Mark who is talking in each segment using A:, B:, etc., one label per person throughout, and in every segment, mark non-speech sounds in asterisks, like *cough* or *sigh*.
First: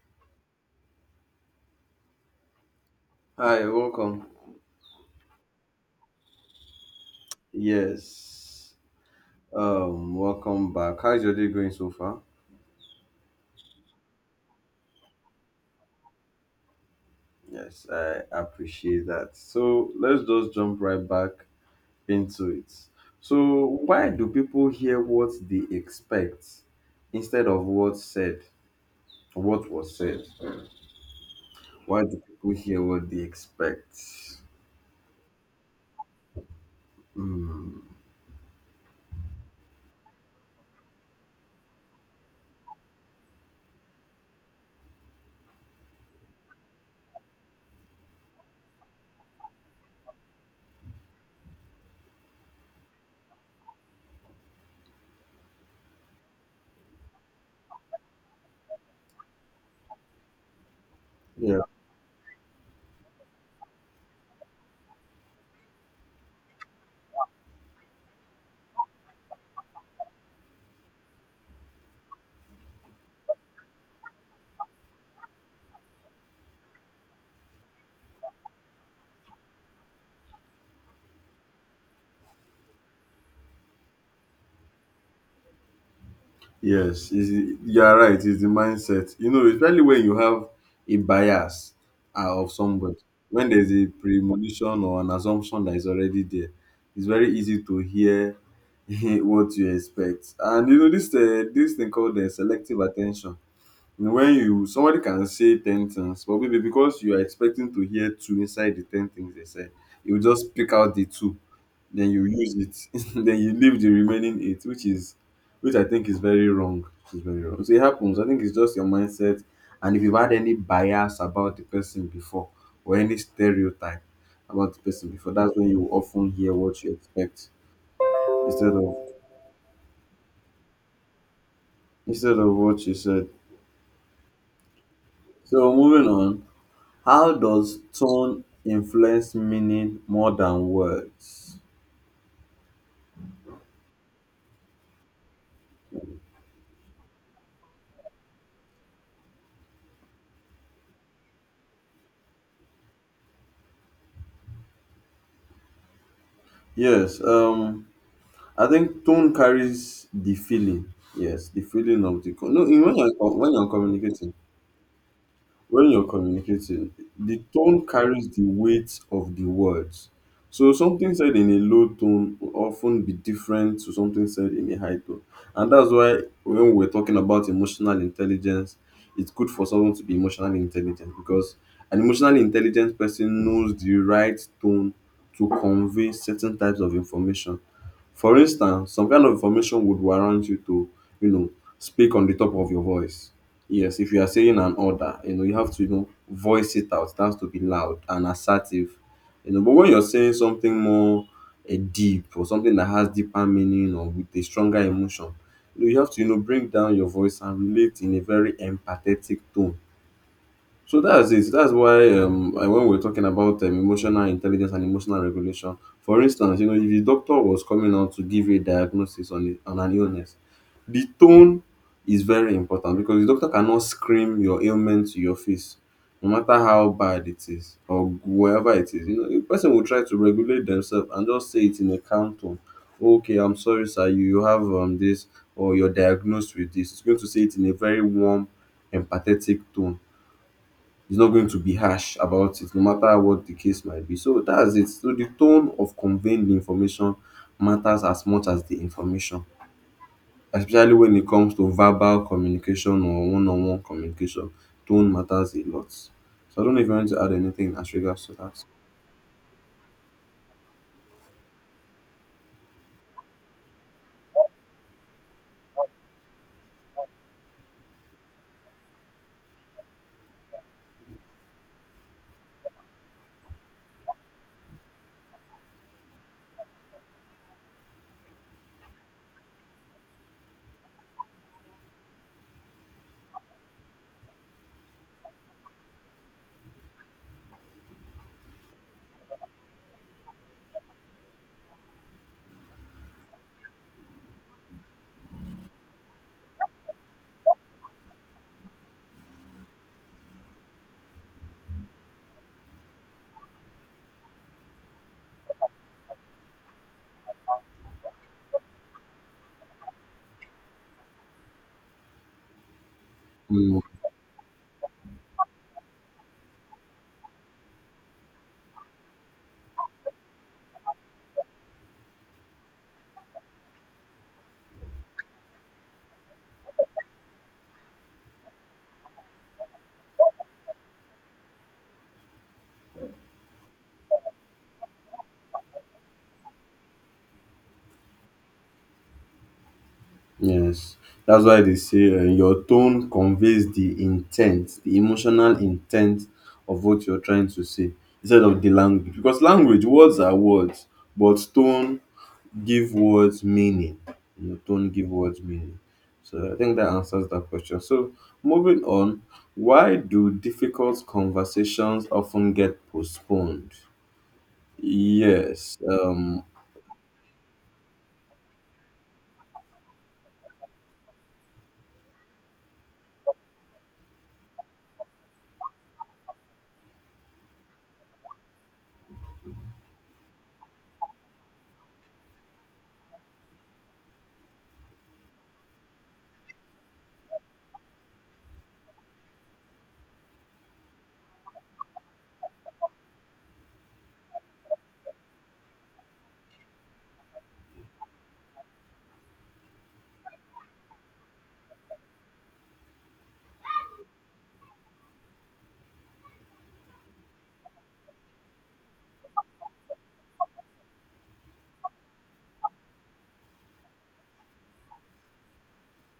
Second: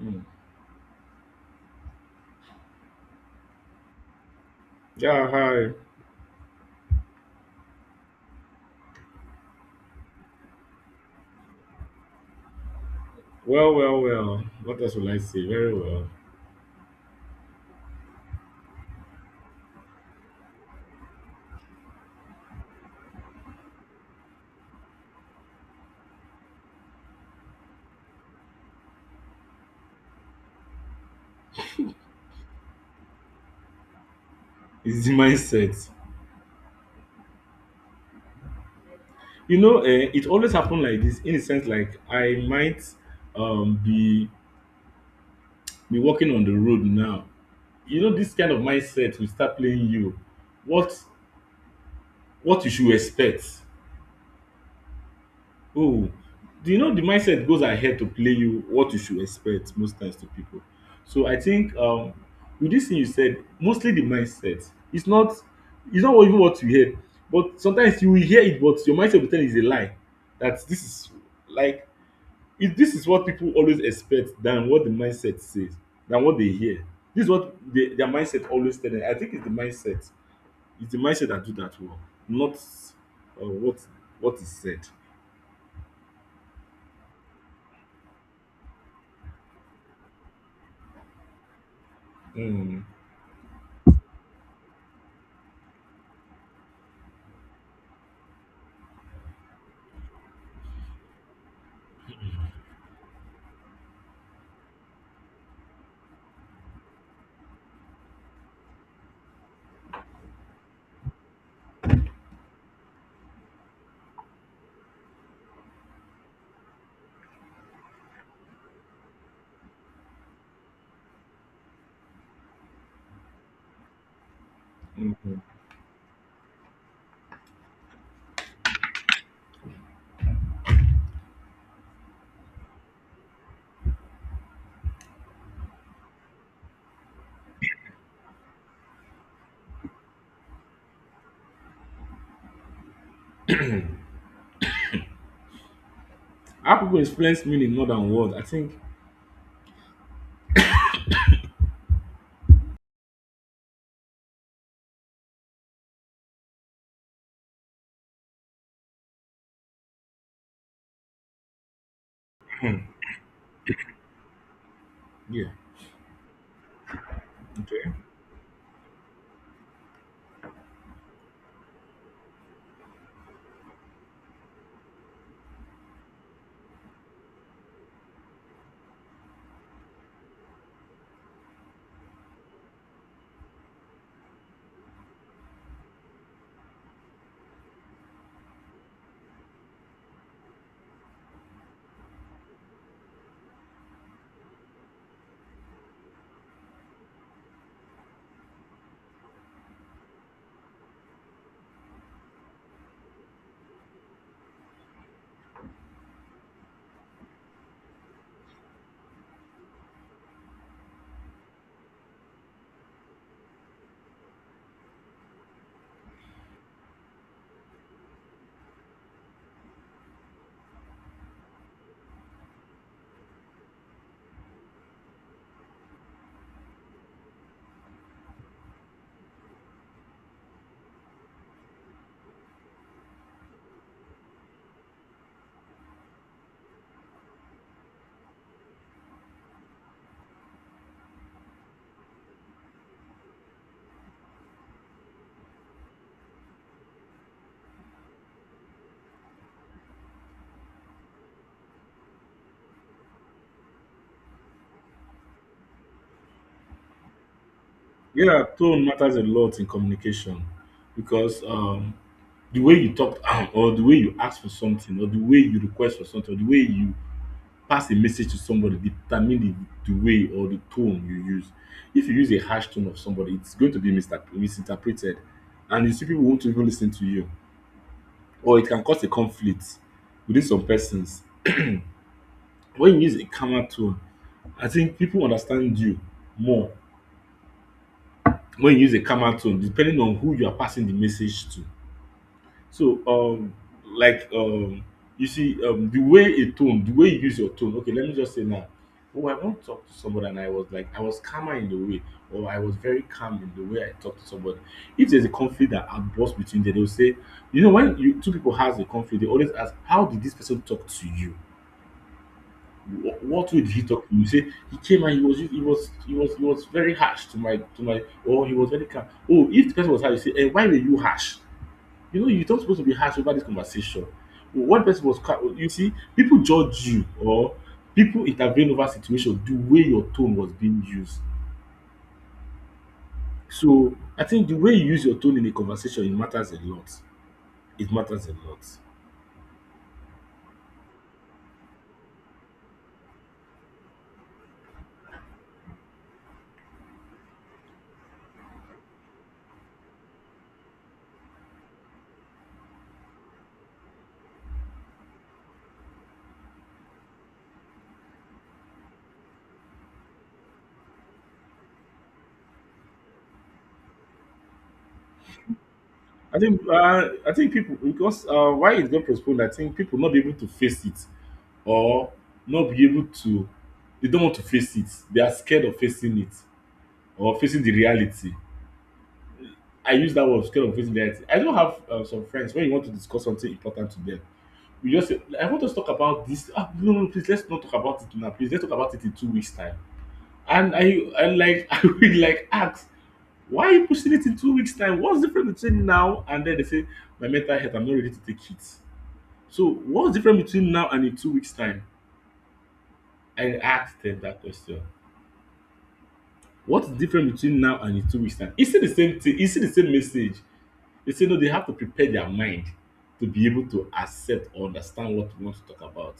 A: Mm.
B: Hi, welcome.
A: Yeah, hi.
B: Yes. Welcome back. How's your day going so far?
A: Well, well, well. What else will I say? Very well.
B: Yes, I appreciate that. So let's just jump right back into it. So why do people hear what they expect instead of what was said? Why do people hear what they expect?
A: It's the *laughs* mindset.
B: Hmm.
A: You know, it always happened like this, in a sense. Like I might um be be walking on the road now. You know, this kind of mindset will start playing you. What what you should expect. Oh, do you know the mindset goes ahead to play you what you should expect most times to people. So I think with this thing you said, mostly the mindset. It's not even what you hear, but sometimes you will hear it, but your mindset will tell you is a lie. That this is, like, if this is what people always expect than what the mindset says, than what they hear. This is what their mindset always tell them. I think it's the mindset. It's the mindset that do that work, not uh, what what is said.
B: Yes, it's the you are right, it's the mindset. You know, especially when you have a bias of
A: Mm.
B: somebody, when there's a premonition or an assumption that is already there, it's very easy to hear *laughs* what you expect. And you know, this thing called the selective attention. You know, when you somebody can say ten things, but maybe because you are expecting to hear two inside the ten things they said, you just pick out the two, then you use it, *laughs* then you leave the remaining eight, which I think is very wrong. It's very wrong. So it happens. I think it's just your mindset, and if you've had any bias about the person before or any stereotype about the person before,
A: Mm.
B: that's when you often hear what you expect instead of what you said. So moving on, how does tone influence meaning more than words?
A: How people experience meaning more than words, I think,
B: Yes, I think tone carries the feeling. Yes, the feeling of the co- no. in-
A: hmm,
B: When you're co-
A: yeah,
B: when you're communicating, the tone
A: okay.
B: carries the weight of the words. So something said in a low tone will often be different to something said in a high tone. And that's why when we're talking about emotional intelligence, it's good for someone to be emotionally intelligent, because an emotionally intelligent person knows the right tone to convey certain types of information. For instance, some kind of information would warrant you to, you know, speak on the top of your voice. Yes, if you are saying an order, you know, you have to, you know, voice it out. It has to be loud and assertive. You know, but when you're saying something more deep or something that has deeper meaning or with a stronger emotion, you know, you have to, you know, bring down your voice and relate in a very empathetic tone. So that's it. That's why when we're talking about emotional intelligence and emotional regulation, for instance, you know, if your doctor was coming out to give you a diagnosis on, on an illness, the tone is very important, because the doctor cannot scream your ailment to your face, no matter how bad it is or wherever it is. You know, the person will try to regulate themselves and just say it in a calm tone. Okay, I'm sorry, sir. You have this, or you're diagnosed with this. It's going to say it in a very warm, empathetic tone. Is not going to be harsh about it, no matter what the case might be. So that's it. So the tone of conveying the information matters as much as the information, especially when it comes to verbal communication or one-on-one communication. Tone matters a lot. So I don't know if you want to add anything as regards to
A: Yeah,
B: that.
A: tone matters a lot in communication because the way you talk *clears throat* or the way you ask for something or the way you request for something or the way you pass a message to somebody determine the way or the tone you use. If you use a harsh tone of somebody, it's going to be misinterpreted, and you see people won't even listen to you, or it can cause a conflict within some persons. When you use a calmer tone, I think people understand you more when you use a calmer tone, depending on who you are passing the message to. So, like, um, you see, the way a tone, the way you use your tone. Okay, let me just say now, oh, I want to talk to somebody, and I was like, I was calmer in the way, or I was very calm in the way I talked to somebody. If there's a conflict that outbursts between them, they'll say, you know, when you two people has a conflict, they always ask, how did this person talk to you? What would
B: Mm,
A: he talk to you? Say he came, and he was he was very harsh to my, or he was very calm. Oh, if the person was harsh, you say, and why were you harsh? You know, you're not supposed to be harsh over this conversation. One person was calm. You see, people judge you, or people intervene over situation the way your tone was being used. So I think the way you use your tone in a conversation, it matters a lot. It matters a lot.
B: yes, that's why they say your tone conveys the intent, the emotional intent of what you're trying to say, instead of the language. Because language, words are words, but tone give words meaning. You know, don't give words meaning. So I think that answers that question. So moving on, why do difficult conversations often get postponed? Yes,
A: I think uh, I think people, because why it got postponed. I think people not be able to face it, or not be able to. They don't want to face it. They are scared of facing it, or facing the reality. I use that word, scared of facing reality. I don't have some friends when you want to discuss something important to them. You just say, I want us to talk about this. Ah, no, no, please let's not talk about it now. Please let's talk about it in 2 weeks time. And I like *laughs* I will like ask, why are you pushing it in 2 weeks' time? What's different between now and then? They say, my mental health, I'm not ready to take it. So what's different between now and in 2 weeks' time? I asked them that question. What's different between now and in 2 weeks' time? Is it the same thing? Is it the same message? They say no, they have to prepare their mind to be able to accept or understand what we want to talk about.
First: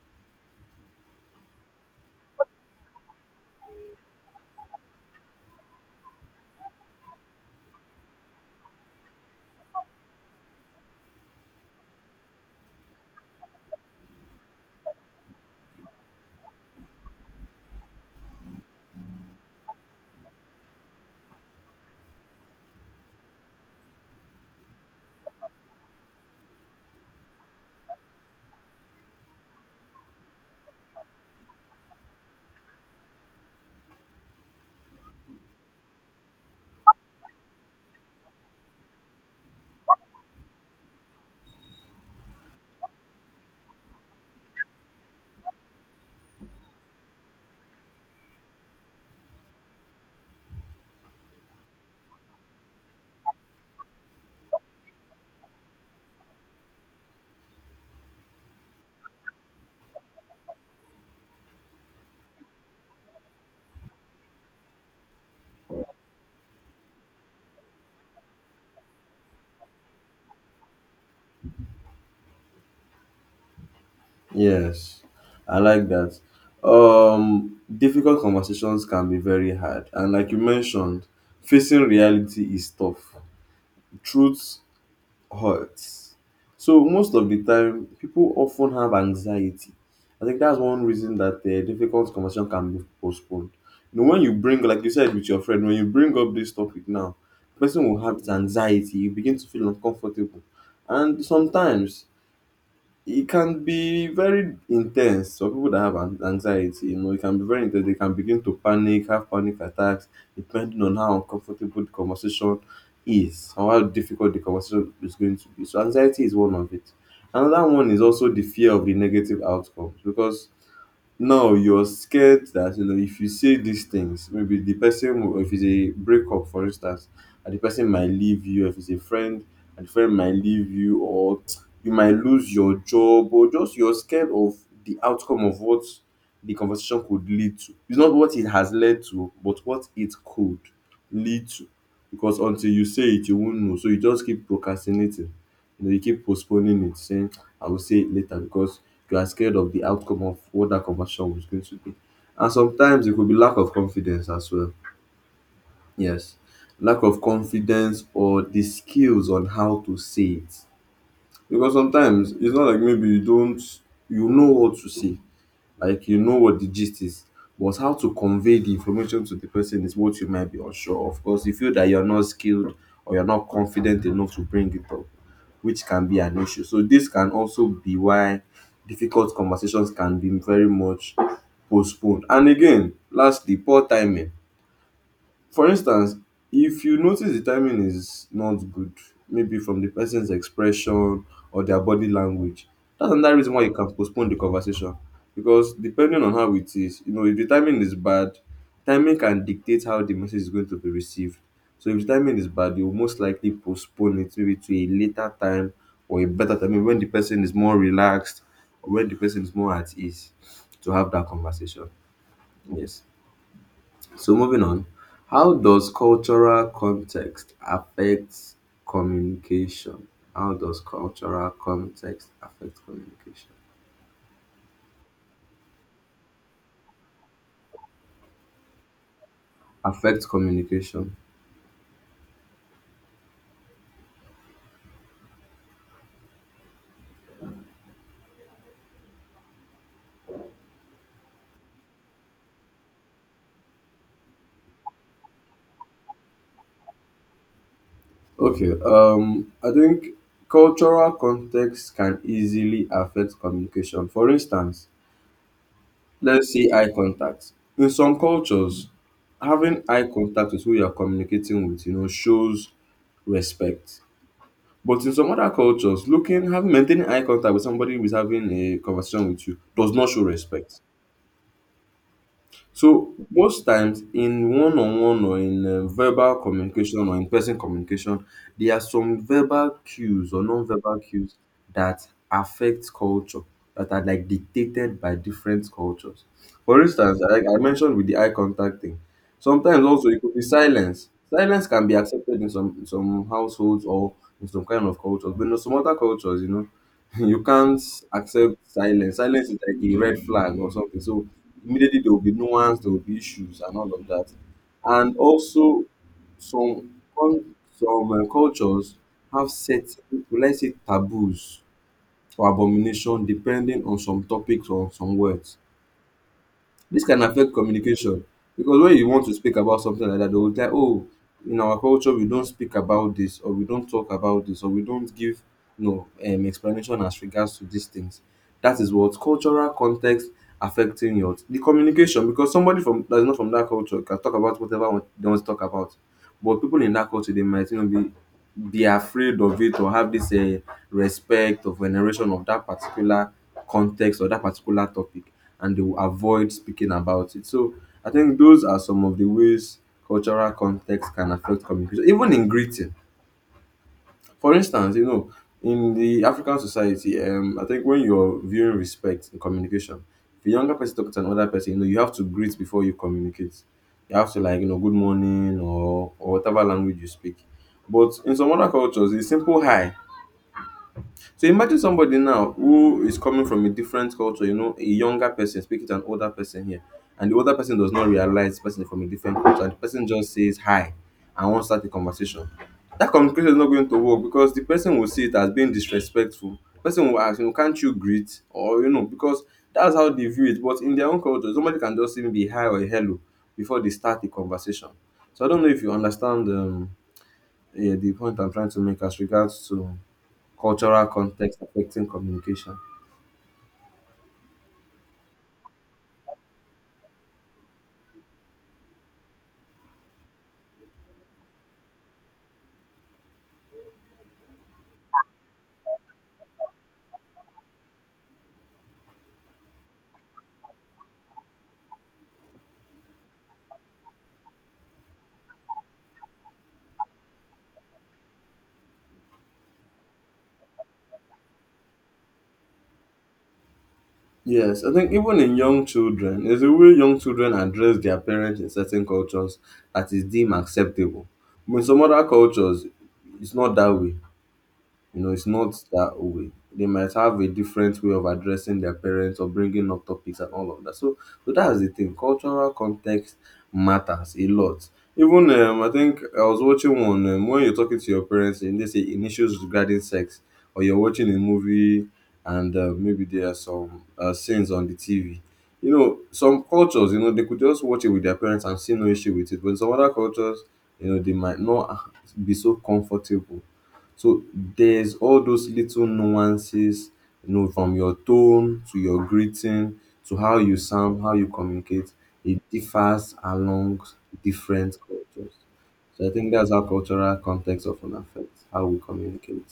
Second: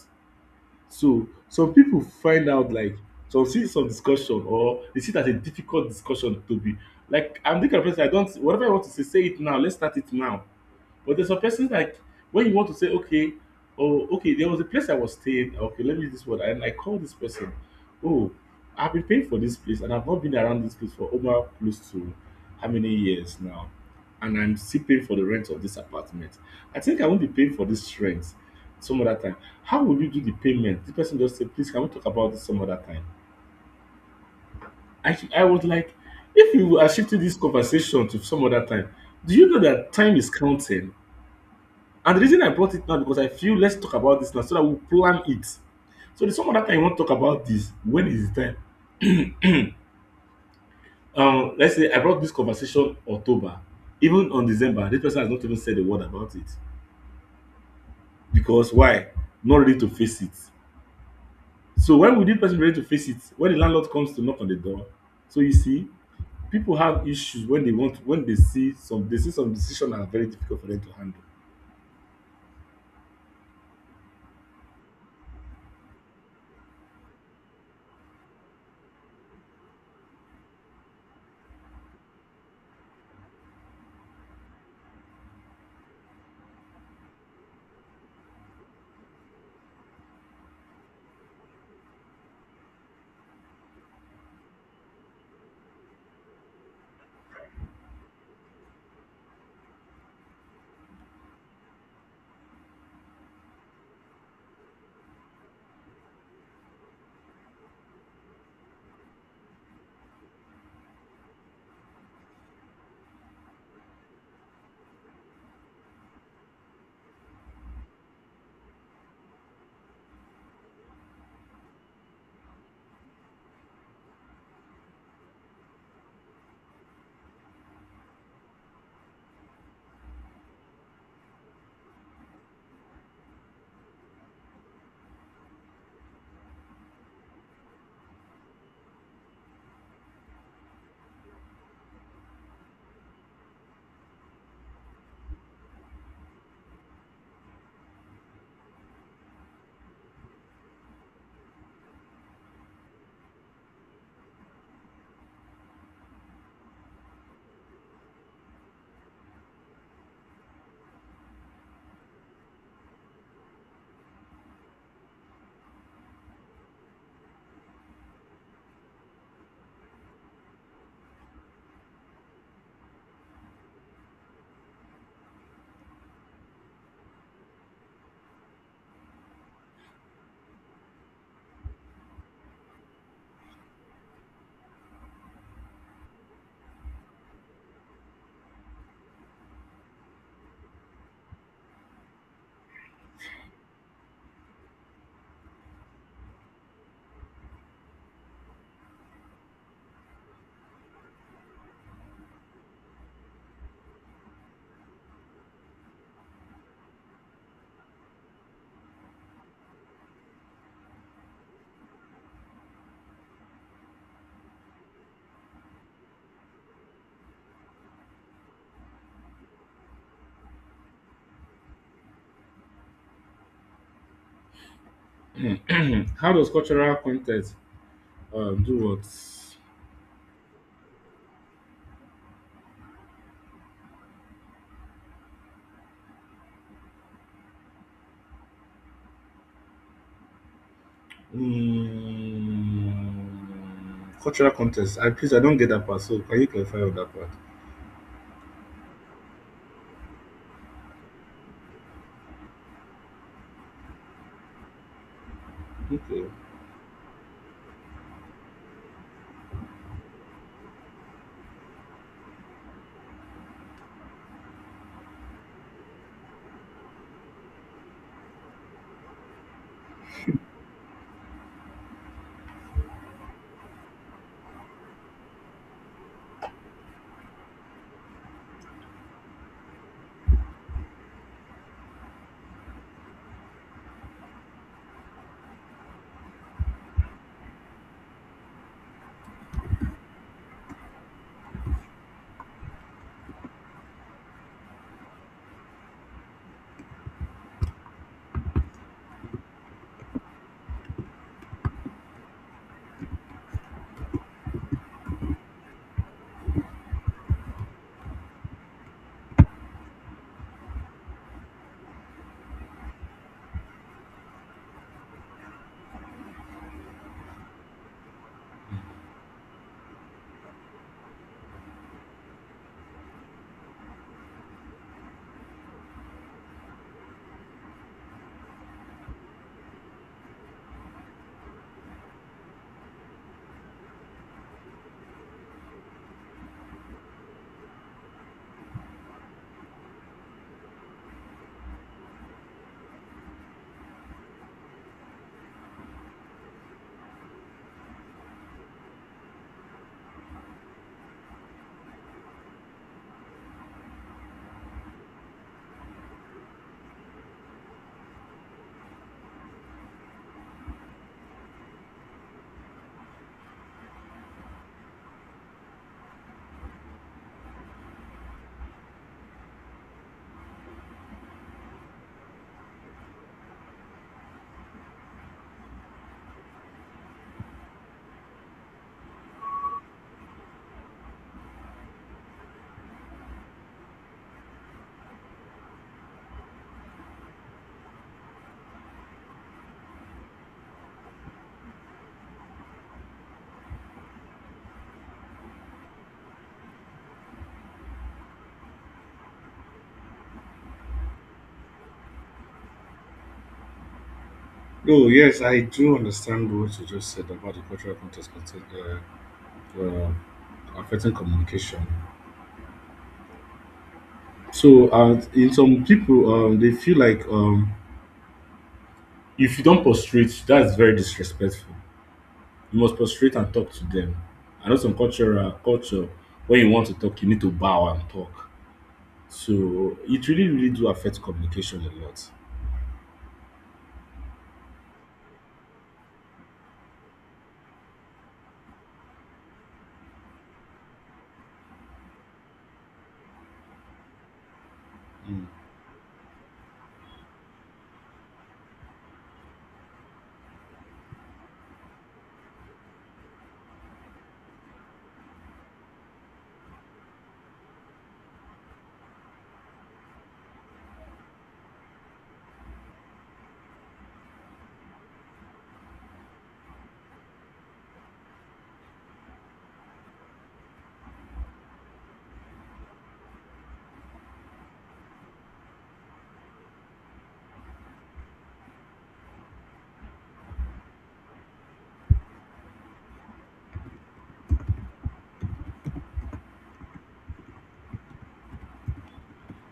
A: So some people find out, like, some see some discussion, or they see it as a difficult discussion to be. Like, I'm the kind of person, I don't, whatever I want to say, say it now, let's start it now. But there's some persons, like, when you want to say, okay, oh, okay, there was a place I was staying. Okay, let me use this word. And I called this person. Oh, I've been paying for this place, and I've not been around this place for over close to how many years now? And I'm still paying for the rent of this apartment. I think I won't be paying for this rent some other time. How will you do the payment? The person just said, please, can we talk about this some other time? I was like, if you are shifting this conversation to some other time, do you know that time is counting? And the reason I brought it now, because I feel let's talk about this now so that we plan it. So there's some other time you want to talk about this. When is the time? Let's say I brought this conversation October, even on December. This person has not even said a word about it, because why? Not ready to face it. So when will this person be ready to face it? When the landlord comes to knock on the door. So you see, people have issues when they want, when they see some decisions are very difficult for them to handle.
B: yes, I like that. Difficult conversations can be very hard, and like you mentioned, facing reality is tough. Truth hurts. So most of the time, people often have anxiety. I think that's one reason that the difficult conversation can be postponed. You know, when you bring, like you said with your friend, when you bring up this topic now, the person will have this anxiety. You begin to feel uncomfortable, and sometimes it can be very intense for people that have anxiety. You know, it can be very intense. They can begin to panic, have panic attacks, depending on how uncomfortable the conversation is or how difficult the conversation is going to be. So anxiety is one of it. Another one is also the fear of the negative outcomes, because no, you're scared that, you know, if you say these things, maybe the person will, if it's a breakup, for instance, and the person might leave you, if it's a friend, and the friend might leave you, or you might lose your job, or just you're scared of the outcome of what the conversation could lead to. It's not what it has led to, but what it could lead to. Because until you say it, you won't know. So you just keep procrastinating. You know, you keep postponing it, saying, I will say it later, because you are scared of the outcome of what that conversation was going to be. And sometimes it could be lack of confidence as well. Yes, lack of confidence or the skills on how to say it. Because sometimes it's not like maybe you don't, you know what to say, like you know what the gist is, but how to convey the information to the person is what you might be unsure of, because you feel that you're not skilled or you're not confident enough to bring it up, which can be an issue. So this can also be why difficult conversations can be very much postponed. And again, lastly, poor timing. For instance, if you notice the timing is not good, maybe from the person's expression or their body language, that's another reason why you can postpone the conversation. Because depending on how it is, you know, if the timing is bad, timing can dictate how the message is going to be received. So if the timing is bad, you'll most likely postpone it, maybe to a later time or a better time, maybe when the person is more relaxed or when the person is more at ease to have that conversation. Yes. So moving on, how does cultural context affect communication? How does cultural context affect communication?
A: *clears throat* How does cultural context do what?
B: Affect communication.
A: Mm, cultural context. I please, I don't get that part. So can you clarify on that part?
B: Okay, I think cultural context can easily affect communication. For instance,
A: Okay.
B: let's say eye contact. In some cultures, having eye contact with who you are communicating with, you know, shows respect. But in some other cultures, looking having maintaining eye contact with somebody who is having a conversation with you does not show respect. So most times in one on one or in verbal communication or in person communication, there are some verbal cues or non verbal cues that affect culture, that are like dictated by different cultures. For instance, like I mentioned with the eye contact thing, sometimes also it could be silence. Silence can be accepted in some households or in some kind of cultures, but in some other cultures, you know, *laughs* you can't accept silence. Silence is like a red flag or something. So immediately there will be nuance, there will be issues and all of that. And also some cul- some cultures have certain, will I say, taboos or abomination depending on some topics or some words. This can affect communication, because when you want to speak about something like that, they will tell, oh, in our culture we don't speak about this, or we don't talk about this, or we don't give no explanation as regards to these things. That is what cultural context affecting your the communication, because somebody from that is not from that culture can talk about whatever they want to talk about, but people in that culture, they might, you know, be afraid of it or have this respect or veneration of that particular context or that particular topic, and they will avoid speaking about it. So I think those are some of the ways cultural context can affect communication, even in greeting. For instance, you know, in the African society, I think when you're viewing respect in communication, if a younger person talks to another person, you know, you have to greet before you communicate. You have to, like, you know, good morning or whatever language you speak. But in some other cultures, it's simple hi. So imagine somebody now who is coming from a different culture, you know, a younger person speaking to an older person here, and the older person does not realize the person is from a different culture, and the person just says hi and wants to start a conversation. That communication is not going to work, because the person will see it as being disrespectful. Person will ask, you know, can't you greet? Or, you know, because that's how they view it. But in their own culture, somebody can just even be hi or hello before they start the conversation. So I don't know if you understand yeah, the point I'm trying to make as regards to cultural context affecting communication.
A: No, yes, I do understand what you just said about the cultural context content, uh, affecting communication. So, in some people, they feel like if you don't prostrate, that's very disrespectful. You must prostrate and talk to them. I know some cultural culture, when you want to talk, you need to bow and talk. So it really, really do affect communication a lot.
B: Yes, I think even in young children, there's a way young children address their parents in certain cultures that is deemed acceptable. But in some other cultures, it's not that way. You know, it's not that way. They might have a different way of addressing their parents or bringing up topics and all of that. So, so that's the thing. Cultural context matters a lot. Even I think I was watching one when you're talking to your parents and they say in issues regarding sex, or you're watching a movie and maybe there are some scenes on the TV. You know, some cultures, you know, they could just watch it with their parents and see no issue with it. But in some other cultures, you know, they might not be so comfortable so there's all those little nuances, you know, from your tone to your greeting to how you sound, how you communicate, it differs along different cultures. So I think that's how cultural context often affects how we communicate.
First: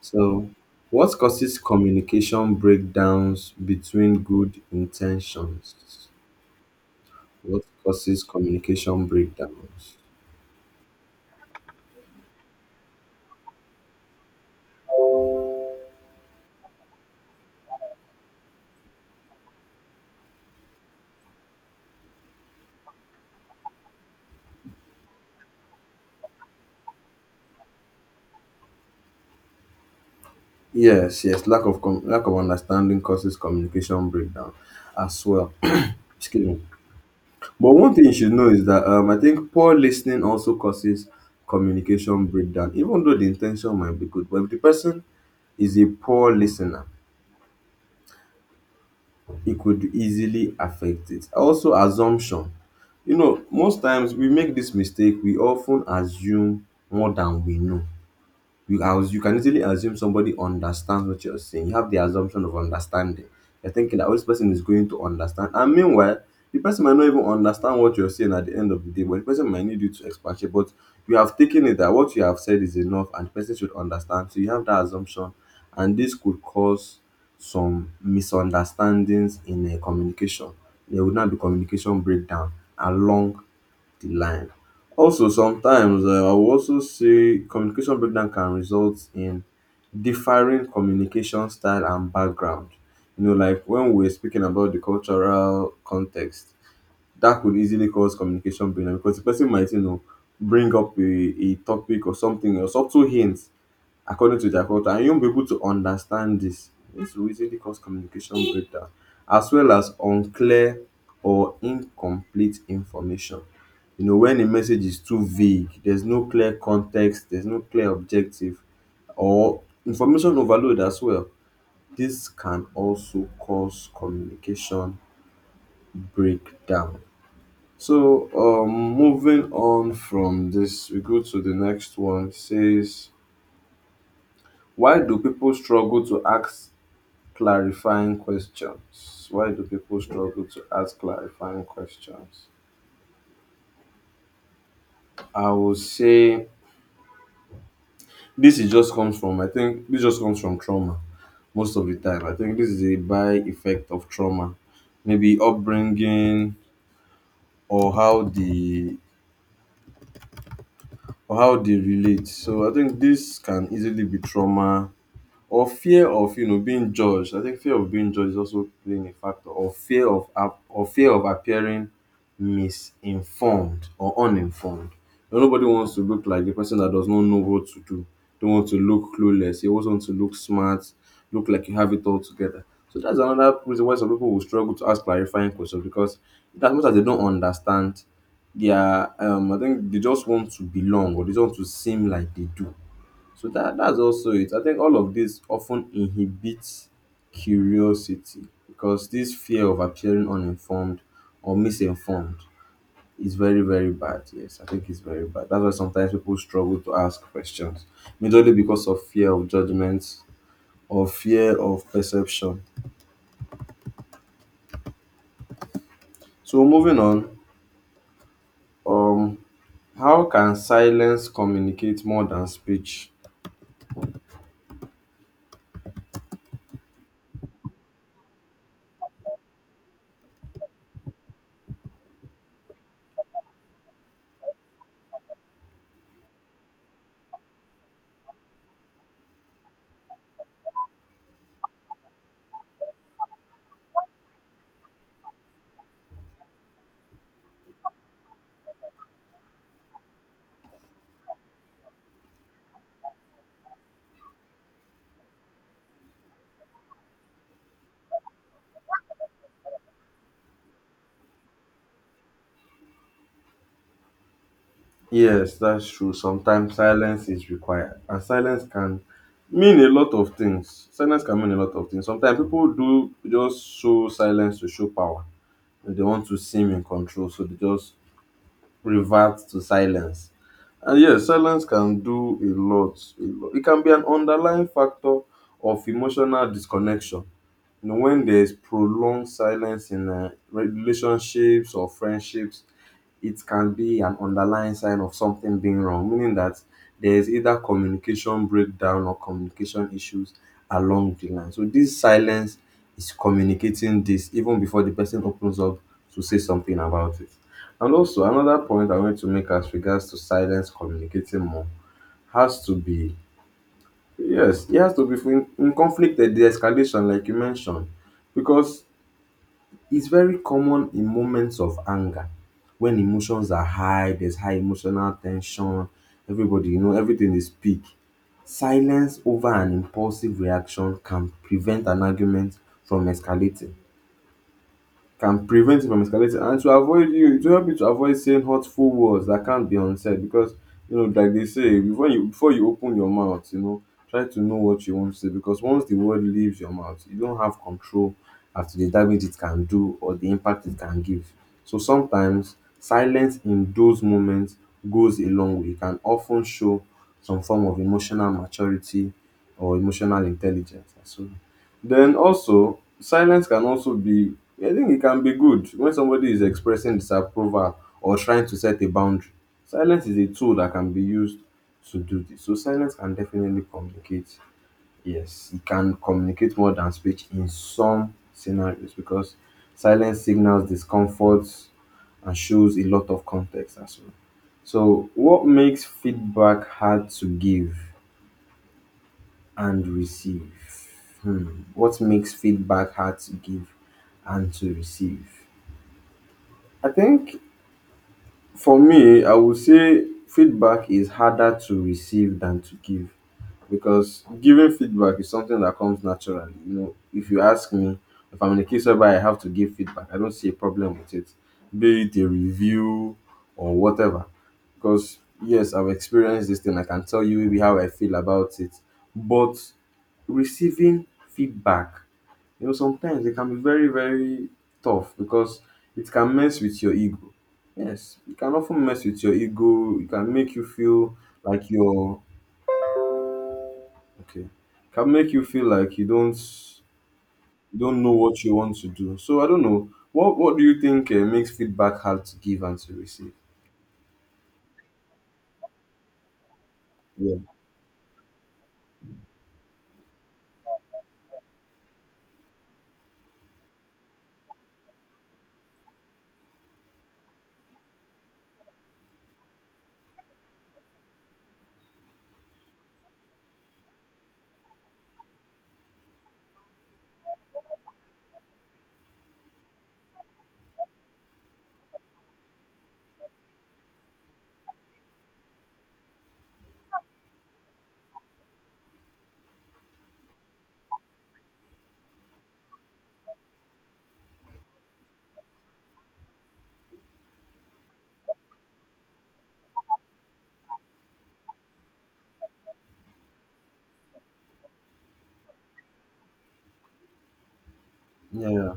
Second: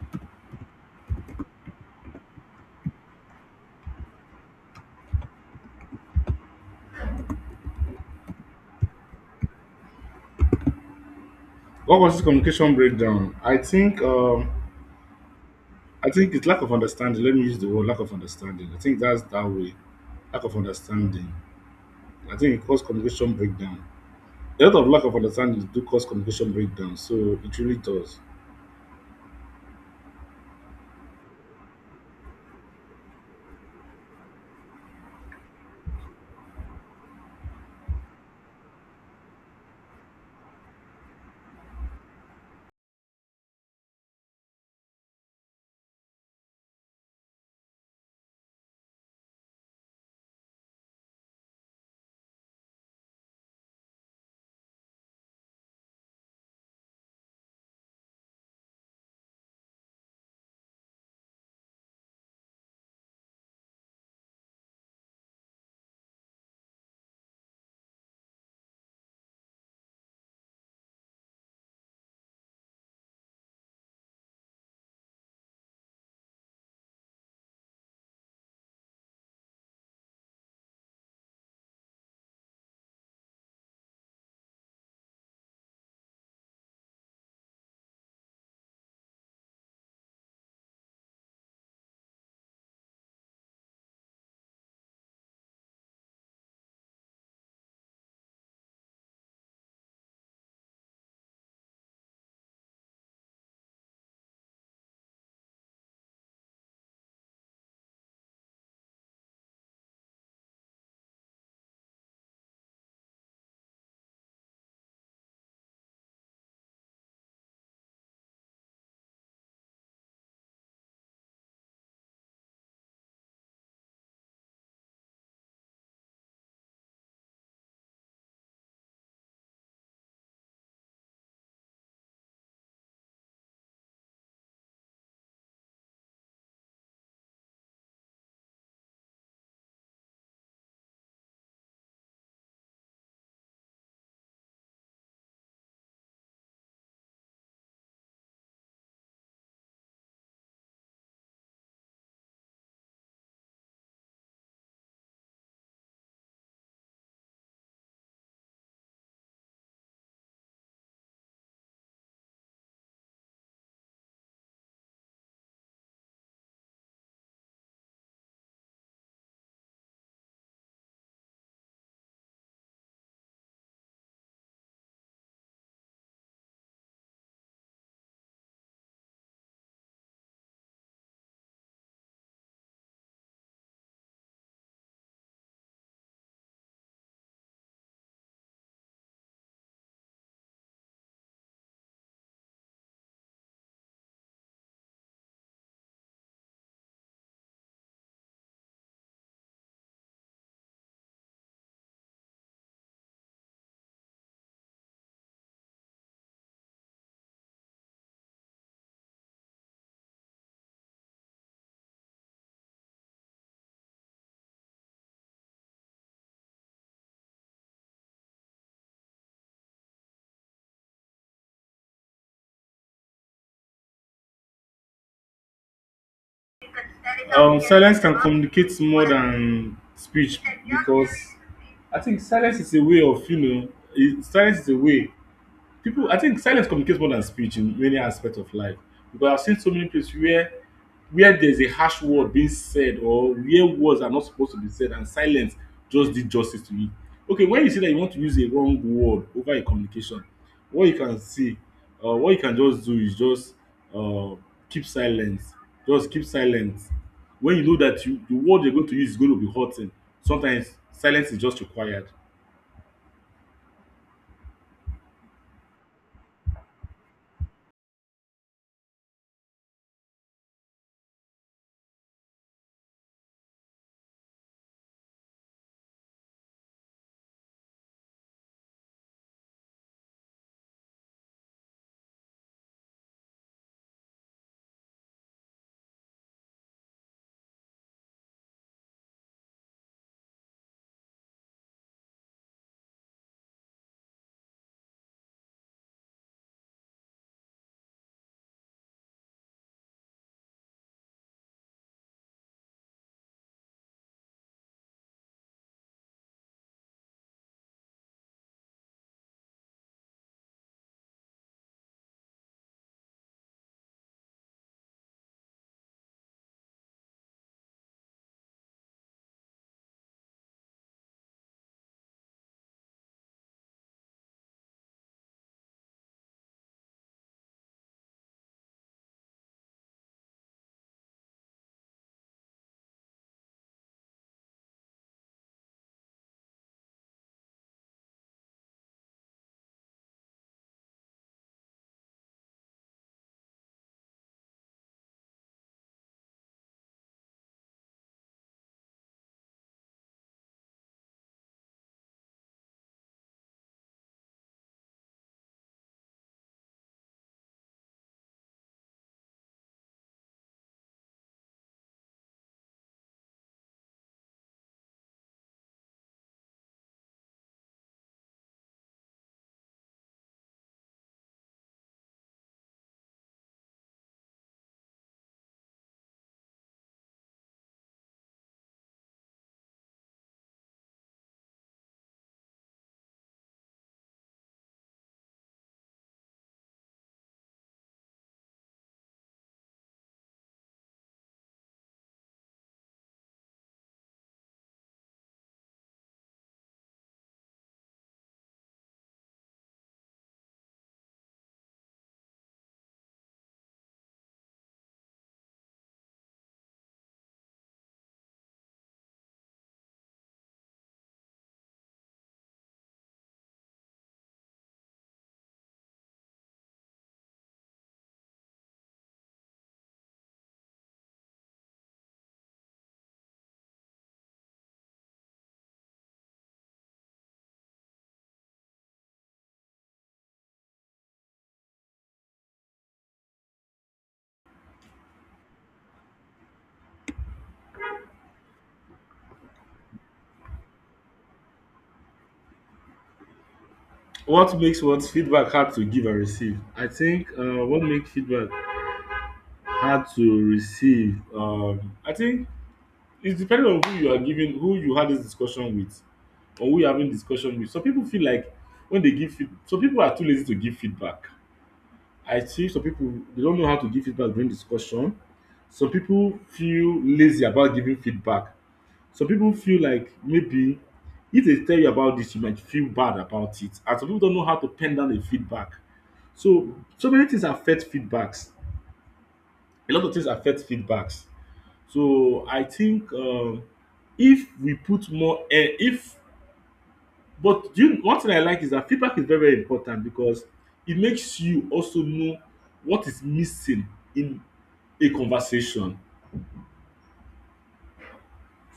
B: So what causes communication breakdowns between good intentions? What causes communication breakdowns?
A: What causes communication breakdown? I think it's lack of understanding. Let me use the word lack of understanding. I think that's that way. Lack of understanding. I think it causes communication breakdown. A lot of lack of understanding do cause communication breakdown, so it really does.
B: Yes, yes, lack of understanding causes communication breakdown as well. *clears throat* Excuse me. But one thing you should know is that I think poor listening also causes communication breakdown, even though the intention might be good. But if the person is a poor listener, it could easily affect it. Also, assumption. You know, most times we make this mistake. We often assume more than we know. You as you can easily assume somebody understands what you're saying. You have the assumption of understanding. You're thinking that oh, this person is going to understand. And meanwhile, the person might not even understand what you're saying at the end of the day, but the person might need you to expatiate. But you have taken it that what you have said is enough and the person should understand. So you have that assumption. And this could cause some misunderstandings in a communication. There would not be communication breakdown along the line. Also, sometimes I will also say communication breakdown can result in differing communication style and background. You know, like when we're speaking about the cultural context, that could easily cause communication breakdown because the person might, you know, bring up a topic or something or subtle hints according to their culture, and you won't be able to understand this. This will easily cause communication breakdown, as well as unclear or incomplete information. You know, when a message is too vague, there's no clear context, there's no clear objective, or information overload as well. This can also cause communication breakdown. So, moving on from this, we go to the next one. It says, why do people struggle to ask clarifying questions? Why do people struggle to ask clarifying questions? I will say this is just comes from I think this just comes from trauma most of the time. I think this is a by effect of trauma, maybe upbringing or how the or how they relate. So I think this can easily be trauma or fear of you know being judged. I think fear of being judged is also playing a factor, or fear of appearing misinformed or uninformed. You know, nobody wants to look like the person that does not know what to do. Don't want to look clueless. You always want to look smart, look like you have it all together. So that's another reason why some people will struggle to ask clarifying questions because as much as they don't understand, they are I think they just want to belong or they just want to seem like they do so that's also it. I think all of this often inhibits curiosity because this fear of appearing uninformed or misinformed is very, very bad. Yes, I think it's very bad. That's why sometimes people struggle to ask questions, mainly because of fear of judgment or fear of perception. So moving on, um, how can silence communicate more than speech?
A: Silence can communicate more than speech because I think silence is a way of, you know, silence is a way people, I think silence communicates more than speech in many aspects of life, because I've seen so many places where there's a harsh word being said, or where words are not supposed to be said, and silence just did justice to it. Okay, when you say that you want to use a wrong word over a communication, what you can see, what you can just do is just, uh, keep silence, just keep silence. When you know that you the word you're going to use is going to be hurting, sometimes silence is just required.
B: Yes, that's true. Sometimes silence is required, and silence can mean a lot of things. Silence can mean a lot of things. Sometimes people do just show silence to show power, and they want to seem in control, so they just revert to silence. And yes, silence can do a lot. A lot. It can be an underlying factor of emotional disconnection. You know, when there's prolonged silence in relationships or friendships, it can be an underlying sign of something being wrong, meaning that there is either communication breakdown or communication issues along the line. So this silence is communicating this even before the person opens up to say something about it. And also another point I want to make as regards to silence communicating more has to be yes, it has to be in conflict at the escalation, like you mentioned, because it's very common in moments of anger when emotions are high, there's high emotional tension, everybody, you know, everything is peak. Silence over an impulsive reaction can prevent an argument from escalating, can prevent it from escalating and to avoid you to help you to avoid saying hurtful words that can't be unsaid because you know like they say before you open your mouth you know try to know what you want to say because once the word leaves your mouth you don't have control as to the damage it can do or the impact it can give. So sometimes silence in those moments goes a long way. It can often show some form of emotional maturity or emotional intelligence. So then also, silence can also be I think it can be good when somebody is expressing disapproval or trying to set a boundary. Silence is a tool that can be used to do this. So silence can definitely communicate. Yes, it can communicate more than speech in some scenarios because silence signals discomfort and shows a lot of context as well. So what makes feedback hard to give? And receive. Hmm. What makes feedback hard to give and to receive? I think for me, I would say feedback is harder to receive than to give because giving feedback is something that comes naturally. You know, if you ask me, if I'm in a case whereby I have to give feedback, I don't see a problem with it, be it a review or whatever. Because yes, I've experienced this thing. I can tell you maybe how I feel about it, but receiving feedback you know, sometimes it can be very, very tough because it can mess with your ego. Yes, it can often mess with your ego. It can make you feel like you're okay. It can make you feel like you don't know what you want to do. So I don't know. What do you think makes feedback hard to give and to receive?
A: What makes one's feedback hard to give and receive? I think
B: Yeah,
A: what makes feedback hard to receive, I think it's depending on who you are giving, who you had this discussion with, or who you're having discussion with. Some people feel like when they give feed, some people are too lazy to give feedback. I see some people they don't know how to give feedback during discussion. Some people feel lazy about giving feedback. Some people feel like maybe if they tell you about this, you might feel bad about it. And some people don't know how to pen down a feedback. So so many things affect feedbacks. A lot of things affect feedbacks. So I think if we put more, eh, if but you, one thing I like is that feedback is very very important because it makes you also know what is missing in a conversation.
B: yeah.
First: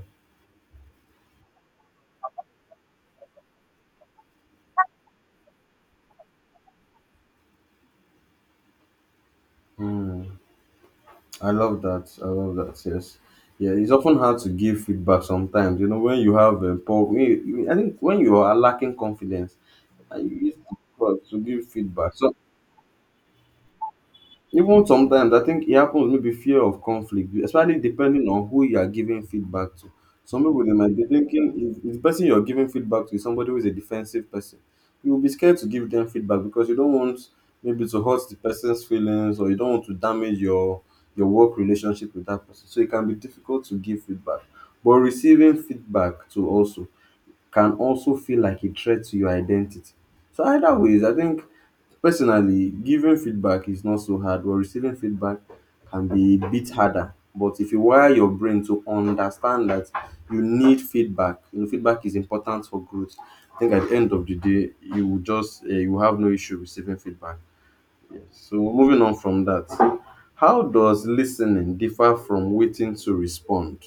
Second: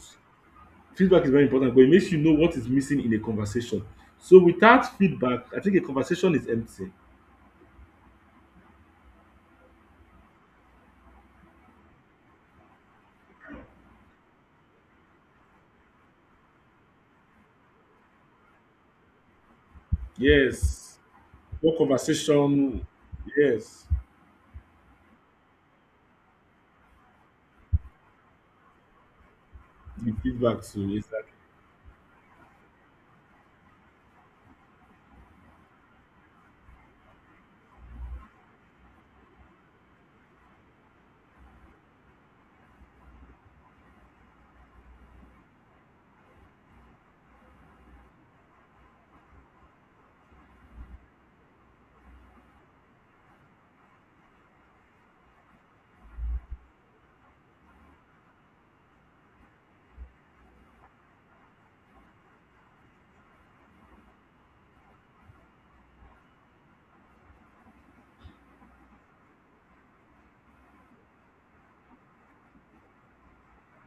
A: Feedback is very important, but it makes you know what is missing in a conversation. So without feedback, I think a conversation is empty.
B: I love that. I love that. Yes. Yeah, it's often hard to give feedback sometimes. You know, when you have a poor, when you- I think when you are lacking confidence, and it's
A: Yes,
B: difficult to give
A: what
B: feedback. So
A: conversation? Yes,
B: even sometimes I think it happens maybe fear of conflict, especially depending on who you are giving feedback to.
A: the
B: Some
A: feedback
B: people they
A: too.
B: might be
A: Yes.
B: thinking if the person you're giving feedback to is somebody who is a defensive person, you will be scared to give them feedback because you don't want maybe to hurt the person's feelings or you don't want to damage your work relationship with that person. So it can be difficult to give feedback. But receiving feedback to also can also feel like a threat to your identity. So either ways, I think personally, giving feedback is not so hard, but receiving feedback can be a bit harder. But if you wire your brain to understand that you need feedback, you know, feedback is important for growth. I think at the end of the day, you will just you will have no issue receiving feedback. So moving on from that, how does listening differ from waiting to respond?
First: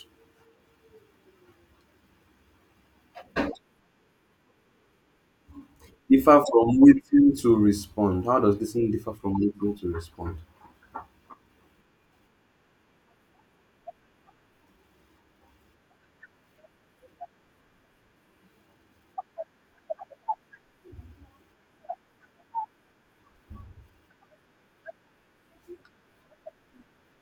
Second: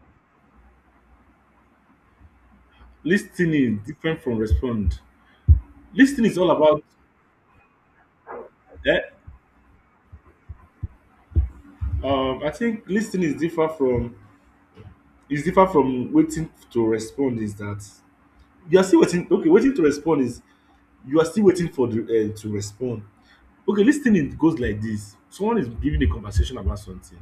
A: Listening is different from respond. Listening is
B: Differ
A: all
B: from
A: about.
B: waiting to respond. How does listening
A: Eh,
B: differ from waiting to respond?
A: I think listening is different from waiting to respond. Is that you are still waiting? Okay, waiting to respond is you are still waiting for the, to respond. Okay, listening goes like this: someone is giving a conversation about something,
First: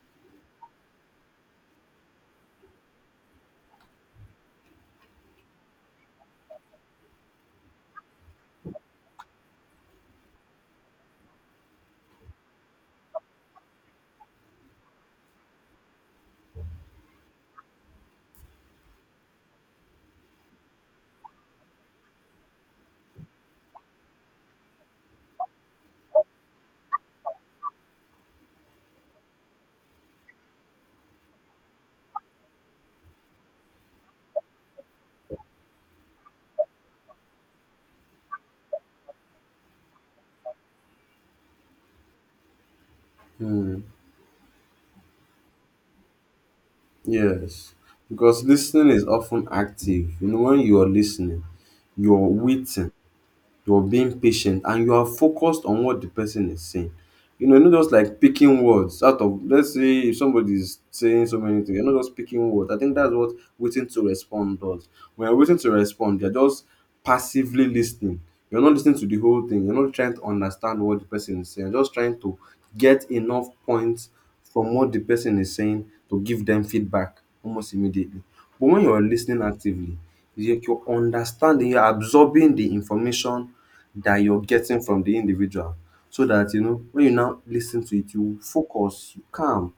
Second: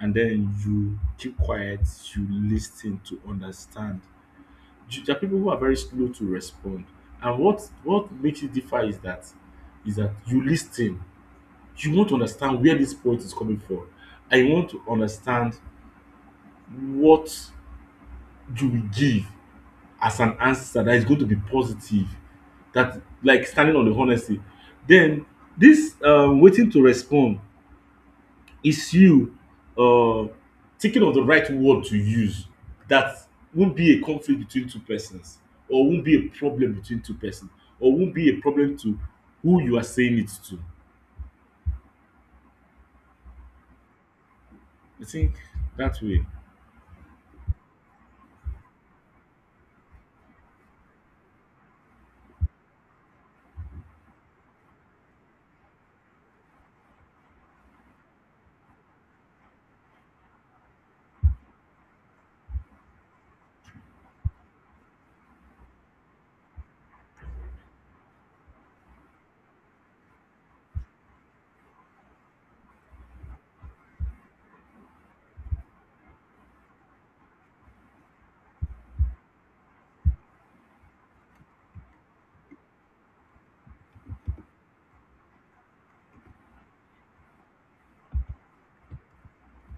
A: and then you keep quiet. You listen to understand. You- There are people who are very slow to respond, and what makes it differ is that you listen, you want to understand where this poet is coming from, and you want to understand what you will give as an answer that is going to be positive, that like standing on the honesty. Then this waiting to respond is you uh, thinking of the right word to use that won't be a conflict between two persons, or won't be a problem between two persons, or won't be a problem to who you are saying it to.
B: Hmm.
A: I think that way.
B: Yes, because listening is often active. You know, when you are listening, you're waiting, you're being patient, and you are focused on what the person is saying you know, you're not just like picking words out of, let's say if somebody is saying so many things, you're not just picking words. I think that's what waiting to respond does. When you're waiting to respond, you're just passively listening. You're not listening to the whole thing. You're not trying to understand what the person is saying. You're just trying to get enough points from what the person is saying to give them feedback almost immediately. But when you're listening actively, you're understanding, you're absorbing the information that you're getting from the individual so that you know when you now listen to it you focus you calm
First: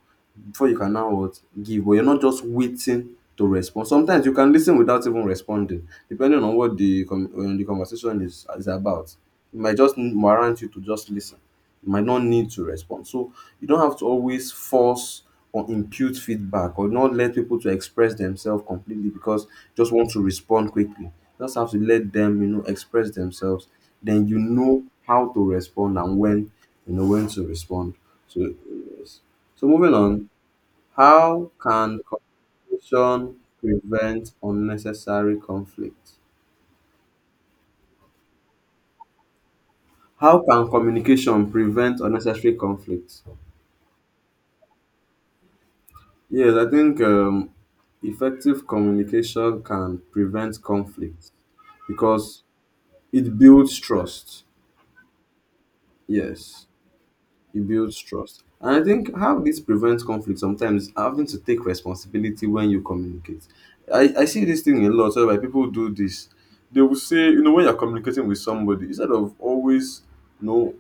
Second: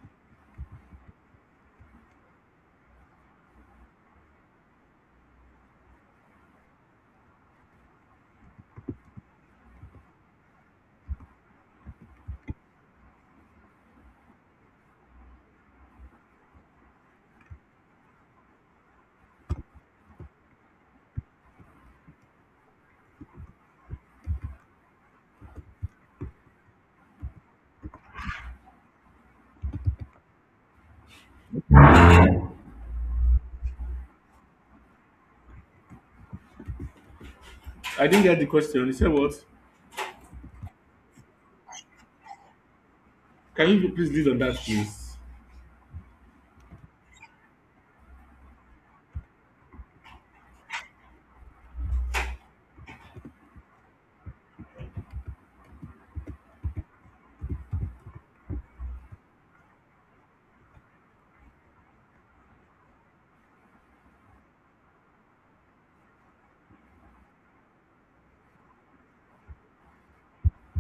B: before you can now what give but you're not just waiting to respond. Sometimes you can listen without even responding depending on what the conversation is about. It might just warrant you to just listen, you might not need to respond. So you don't have to always force or impute feedback or not let people to express themselves completely because you just want to respond quickly. You just have to let them, you know, express themselves. Then you know how to respond and when, you know, when to respond. So yes. So moving on, how can communication prevent unnecessary conflict?
A: I didn't get the question. You said what?
B: How can communication prevent unnecessary conflict?
A: Can you please lead on that, please?
B: Yes, I think effective communication can prevent conflict because it builds trust. Yes, it builds trust. And I think how this prevents conflict sometimes having to take responsibility when you communicate. I see this thing a lot whereby people do this. They will say, you know, when you're communicating with somebody, instead of always, you know,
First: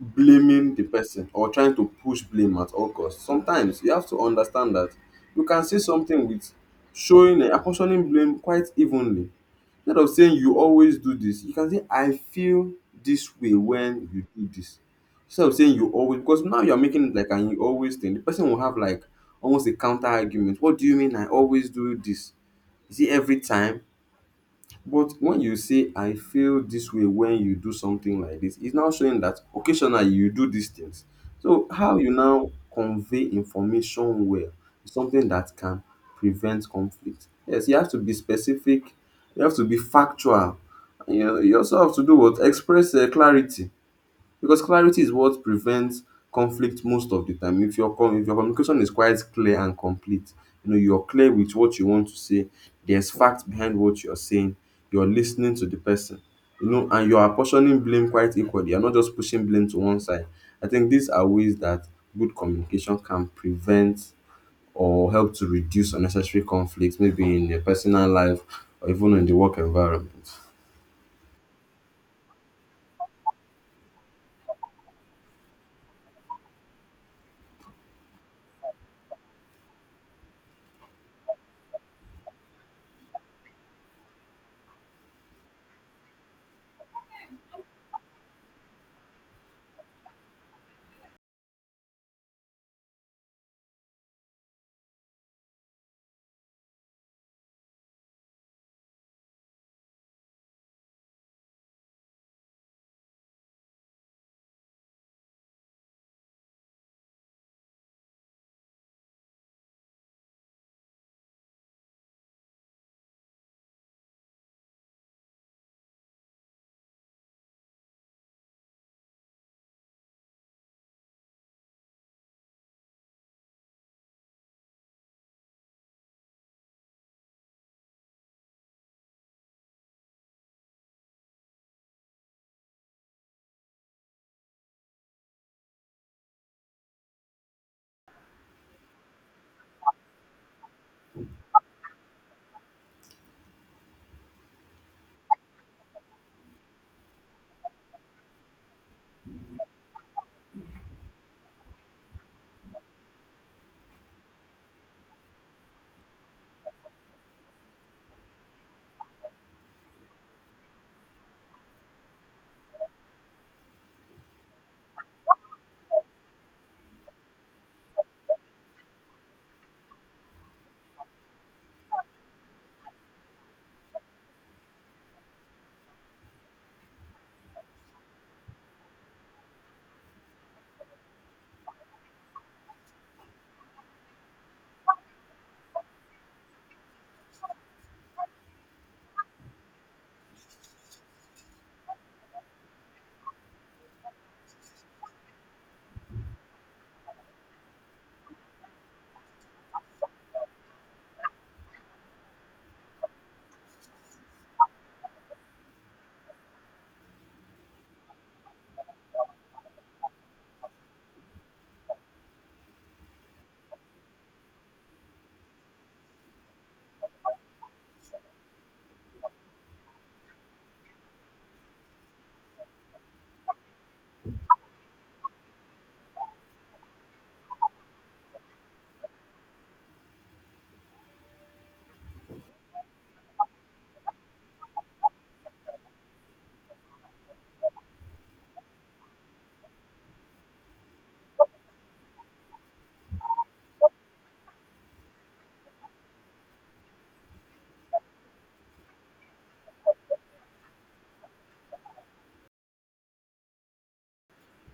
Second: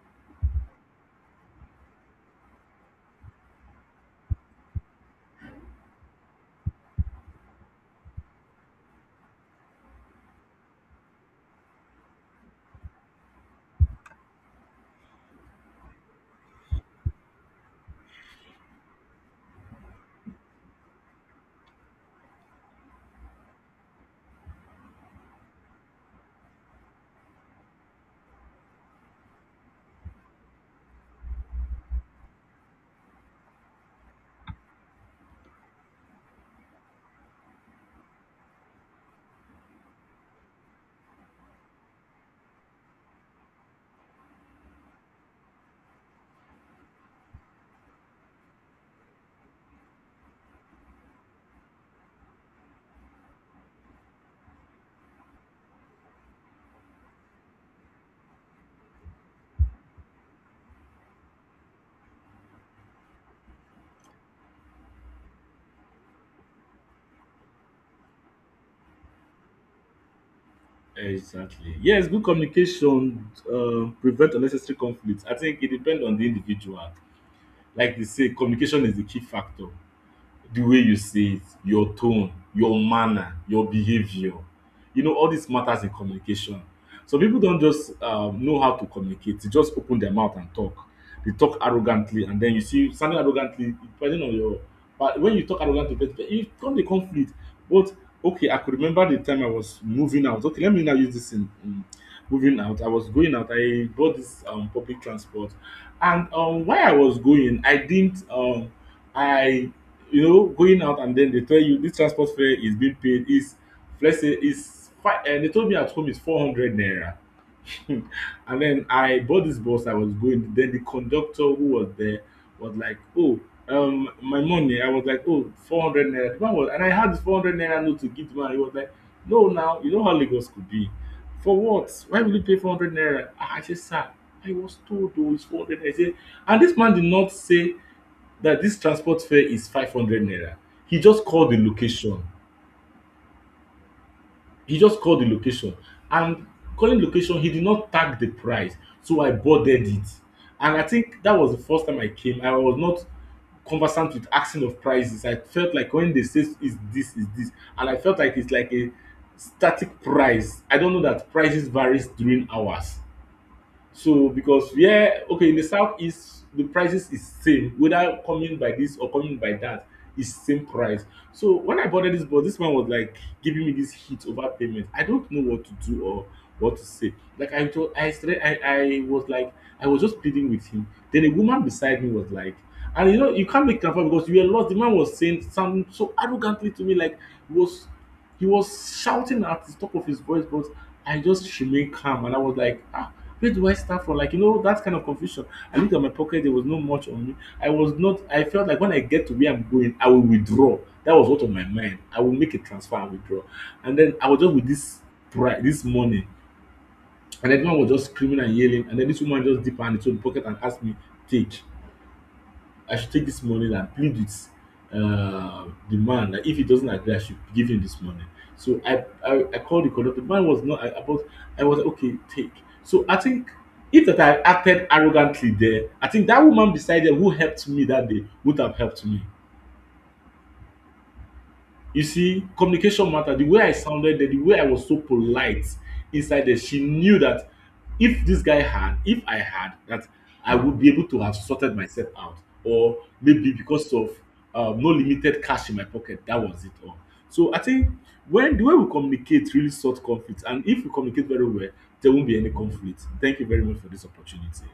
B: blaming the person or trying to push blame at all costs. Sometimes you have to understand that you can say something with showing and apportioning blame quite evenly. Instead of saying you always do this, you can say I feel this way when you do this. Instead of saying you always, because now you're making it like an you always thing, the person will have like almost a counter argument. What do you mean I always do this? Is it every time? But when you say I feel this way when you do something like this, it's now showing that occasionally you do these things. So how you now convey information well is something that can prevent conflict. Yes, you have to be specific, you have to be factual, and you also have to do what? Express clarity because clarity is what prevents conflict most of the time. If your communication is quite clear and complete, you know you're clear with what you want to say. There's facts behind what you're saying. You're listening to the person, you know, and you're apportioning blame quite equally. You're not just pushing blame to one side. I think these are ways that good communication can prevent or help to reduce unnecessary conflicts, maybe in your personal life or even in the work environment.
A: Exactly. Yes, good communication prevent unnecessary conflict. I think it depends on the individual. Like they say, communication is the key factor. The way you say it, your tone, your manner, your behavior. You know, all this matters in communication. So people don't just know how to communicate. They just open their mouth and talk. They talk arrogantly, and then you see sounding arrogantly, depending on your. But when you talk arrogantly, but it come the conflict. But okay, I could remember the time I was moving out. Okay, let me now use this in moving out. I was going out. I bought this public transport, and while I was going, I didn't. I, you know, going out, and then they tell you this transport fare is being paid is, let's say, is five. And they told me at home is 400 naira. And then I bought this bus. I was going. Then the conductor who was there was like, "Oh, my money." I was like, "Oh, 400 naira." The man was, and I had this 400 naira note to give the man. He was like, "No, now you know how Lagos could be. For what? Why will you pay 400 naira?" Ah, I said, "Sir, I was told oh, it's 400 naira." He said, and this man did not say that this transport fare is 500 naira. He just called the location. He just called the location. And calling location, he did not tag the price. So I boarded it. And I think that was the first time I came. I was not conversant with asking of prices. I felt like when they say is this, is this. And I felt like it's like a static price. I don't know that prices varies during hours. So because where okay in the southeast the prices is same whether coming by this or coming by that is same price. So when I boarded this bus, this man was like giving me this heat over payment. I don't know what to do or what to say. Like I told I started, I was like I was just pleading with him. Then a woman beside me was like, and you know you can't make transfer because you were lost. The man was saying something so arrogantly to me like he was He was shouting at the top of his voice, but I just remained calm and I was like, ah, where do I start from? Like, you know, that kind of confusion. I looked at my pocket, there was not much on me. I was not, I felt like when I get to where I'm going, I will withdraw. That was what on my mind. I will make a transfer and withdraw. And then I was just with this pride, this money. And everyone was just screaming and yelling. And then this woman just dipped her hand into the pocket and asked me, take. I should take this money and plead with uh, the man that if he doesn't agree, I should give him this money. So I I called the conductor. The man was not a- about. I was like, okay, take. So I think if that I acted arrogantly there, I think that woman beside there who helped me that day would have helped me. You see, communication matter. The way I sounded there, the way I was so polite inside there, she knew that if this guy had, if I had, that I would be able to have sorted myself out. Or maybe because of no limited cash in my pocket, that was it all. So I think when the way we communicate really sort conflict, and if we communicate very well, there won't be any conflict. Thank you very much for this opportunity.